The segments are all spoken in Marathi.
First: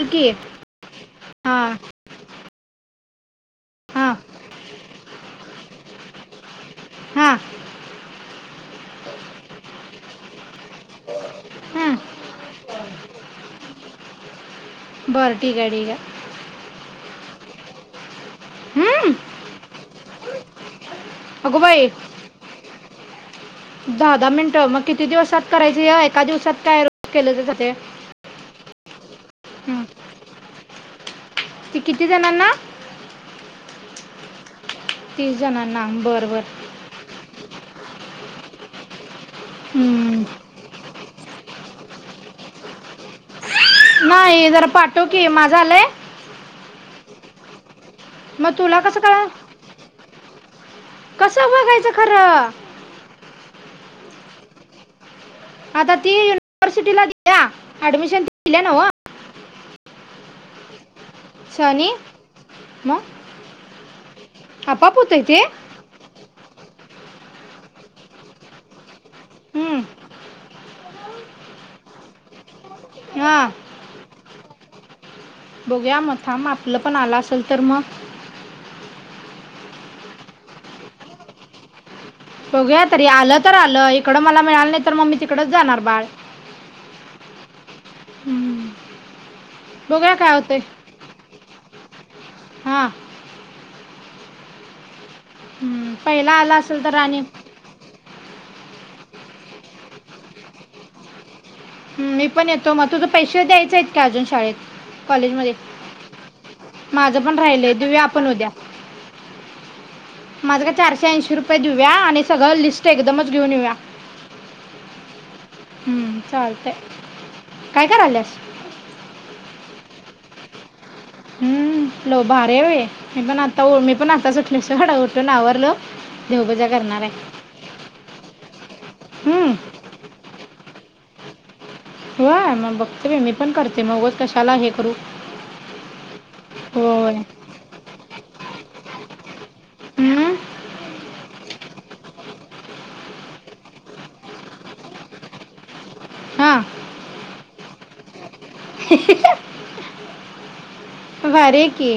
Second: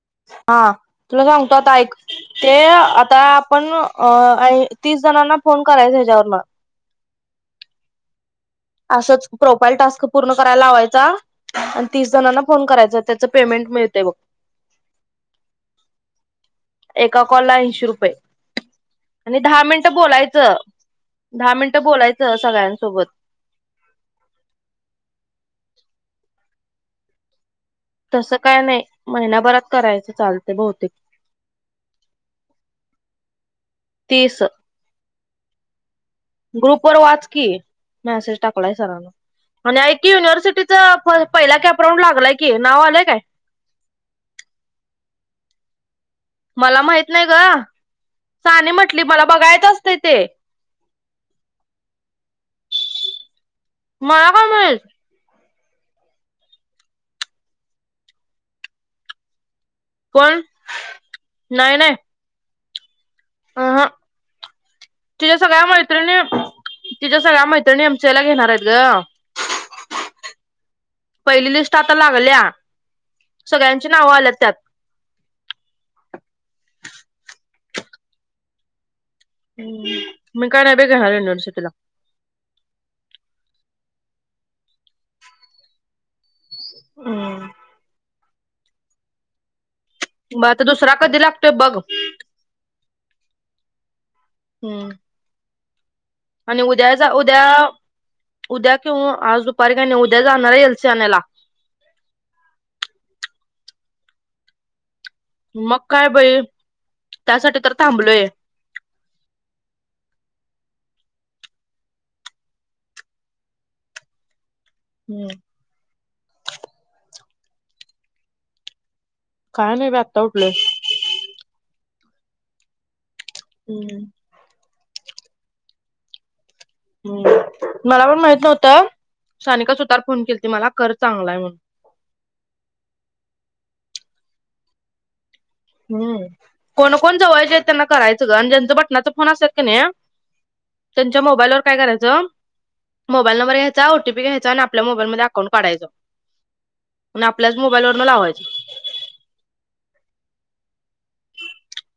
बोल की हा तुला सांगतो हां आता ऐक ते. ताप पण अ हां आई तीस जणांना फोन करायच ह्याच्यावर हा. असंच प्रोईल टास्क पूर्ण करायला लावायचा आणि हां तीस जणांना फोन करायचा त्याच पेमेंट मिळते बघ. बरं ठीक आहे ठीक आहे एका कॉलला ऐंशी रुपये हम्म. आणि दहा मिनट बोलायच [unintelligible] दहा अगं मिनटं बाई बोलायचं सगळ्यांना सोबत दहा दहा मिनट मग किती दिवसात करायचे हे एका दिवसात काय रोज केल तर चालतंय. तसं काय नाही महिनाभरात करायचं चालतंय बहुतेक ते किती जणांना? तीस. तीस जणांना बर. ग्रुप वर वाच की मॅसेज टाकला आहे सरांन आणि ऐक की हम्म. युनिव्हर्सिटीच पहिला कॅपराऊंड लागलाय की नाव आलंय काय नाही जरा पाठव की माझं आलय. मला माहित नाही ग. मग साने तुला कसं म्हटली कळ मला बघायच असतय ते. कसं बघायचं खरं. मला काय माहित. आता ती युनिव्हर्सिटीला दिल्या ऍडमिशन दिल्या नव. पण नाही सनी नाही. मग अह आपाप होतंय तिच्या ते सगळ्या मैत्रिणी तिच्या सगळ्या मैत्रिणी एमसीए ला घेणार आहेत गं हम्म पहिली लिस्ट आता लागल्या हां सगळ्यांची नाव आल्यात त्यात बघूया मग थांब आपलं पण आलं असल तर मग हम् मी काय नाही बय घेणार युनिव्हर्सिटीला बघूया तरी आलं तर आलं इकडं मला मिळालं नाही तर मग मी तिकडच जाणार बाळ हम्म बघूया काय म होतंय आता दुसरा कधी लागतोय बघ हां हम्म हम्म पहिला आला आणि असेल उद्या तर जा आणि उद्या उद्या किऊ आज दुपारी काही नाही उद्या जाणार हाय एल सी आणायला हम मी पण येतो मग तुझं पैश द्यायचय आहेत का अजून शाळेत कॉलेज मध्ये मग काय बाई माझ पण त्यासाठी तर राहिलंय दिवया थांबलोय आपण उद्या माझ का चारशे ऐंशी रुपये देऊया आणि सगळं लिस्ट एकदमच घेऊन येऊया हम्म हम्म चालतय काय करल्यास काय नाही ब आत्ता उठलोय हम्म लो भारी हाय बाय मी पण आता मी हम्म पण आताच उठलो डा उठून आवरलो देव बजा हम् मला पण माहित नव्हत हम्म, सानिका सुतार फोन केला ते मला कर चांगलाय म्हणून होय मग बघते मी पण करते मगच कशाला हे करू हम् कोण होय कोण जवायचे आहेत त्यांना करायचं ज बटनाचा फोन असल कणी हं? त्यांच्या मोबाईलवर काय करायच मोबाईल नंबर घ्यायचा ओटीपी घ्यायचा आणि आपल्या मोबाईल मधी अकाउंट काढायच हां आणि आपल्याच मोबाईल वरन लावायच ही ही भारीय की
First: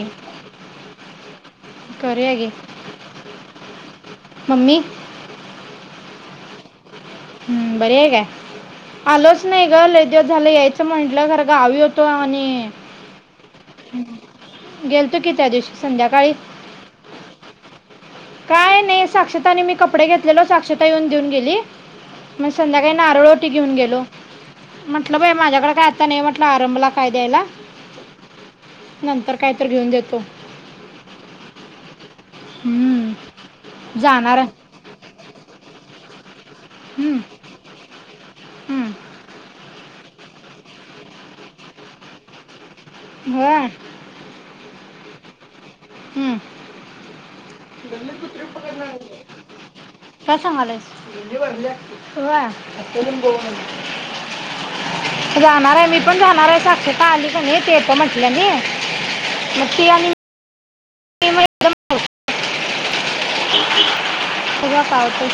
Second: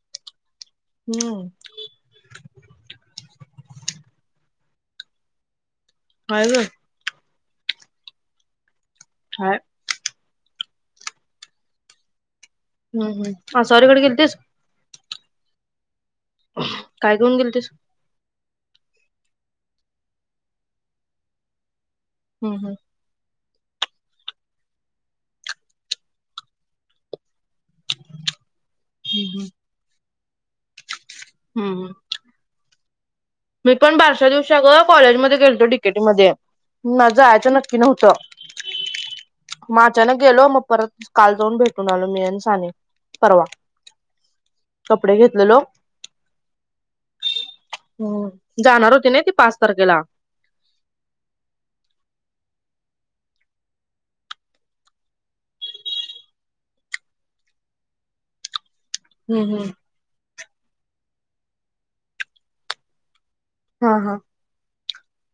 हम्म करूया घे मम्मी काय गं हम्म बरी आहे काय आलोच हाय. नाही ग दिवस झाला यायचं म्हंटलं खरं गावी होतं आणि हम्म हम्म [unintelligible] कि त्या दिसशी संध्याकाळी, काय घेऊन गेलतीस तु काय नाही साक्षताने मी कपडे घेतलेलो साक्षता येऊन देऊन गेली- मगं हम्म हम्म संध्याकाळी नारळ घेऊन गेलो म्हटलं बाया माझ्याकडे काय आत्ता नाही म्हटलं आरंभला काय द्यायला नंतर हम्म काय तर घेऊन देतो हम्म. हम्म. मी पण बारशा दिवसा अगं कॉलेजमध्ये तो डीकेटीमध्ये माझा हं, जायचं नक्की नव्हतं हं. अचानक गेलो मगं परत काल जाऊन भेटून आलो मी आणि सानी होय! कपडे घेतलेलो, हम्म. हो. जाणार होती ना ती पाच तारखेला. काय सांगायलास? जाणार आहे मी पण जाणार आहे साक्षता आली कनी ती पण येतो म्हटल्या नाही हम्म मगं हम्म ती आणि मी मग हा हा. बघुया काय होतंय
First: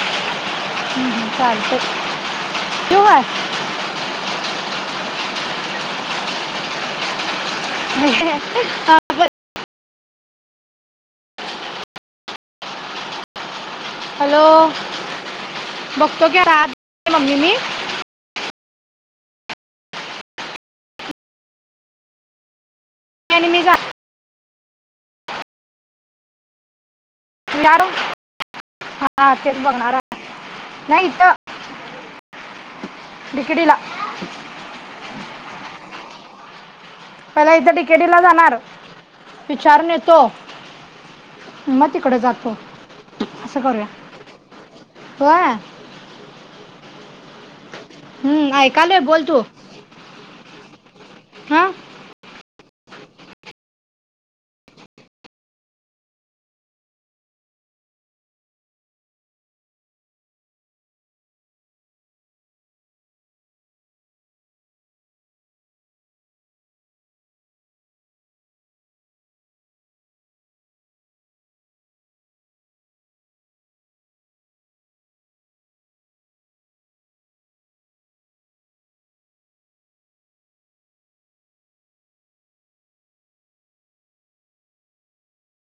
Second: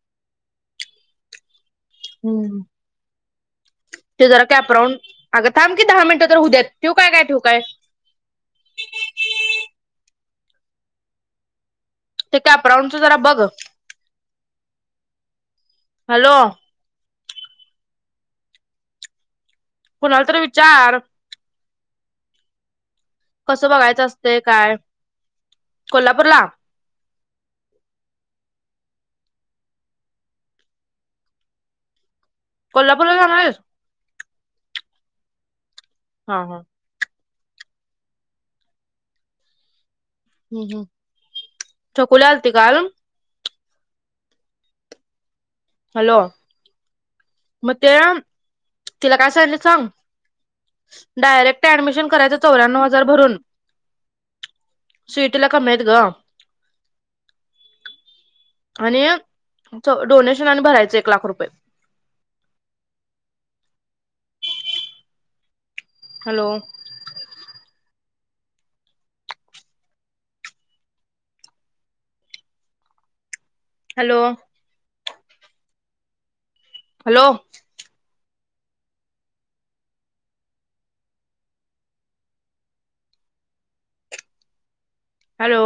चालतंय- हम्म ते जरा कॅप राऊंड अगं थांब की दहा मिनटं तर होऊदे ठेऊ काय ठेऊ हा. ते काय राऊंड च जरा बघं हॅलो बघतो हॅलो की आज ही मम्मीनी कुणाला तर विचार आणि मी कसं बघायचं असतय काय कोल्हापूर ला? जाणार [unintelligible] कोल्हापूरला जाणार डी के आहेस टी ला. [unintelligible] हा हा. पहिला इथे डी के टी ला जाणार विचारून येतो. हम्म हम् छकुली आलती काल असा करूया व्हय. हॅलो. मग ते हम्म, ऐकालोय तिला बोल काय तू सांगतलीत सांग डायरेक्ट हां ऍडमिशन करायचं चावऱ्यानाव हजार भरून सीईटी कमी आहेत ग. आणि डोनेशन आणि भरायच एक लाख रुपये हॅलो. हॅलो. हॅलो. हॅलो.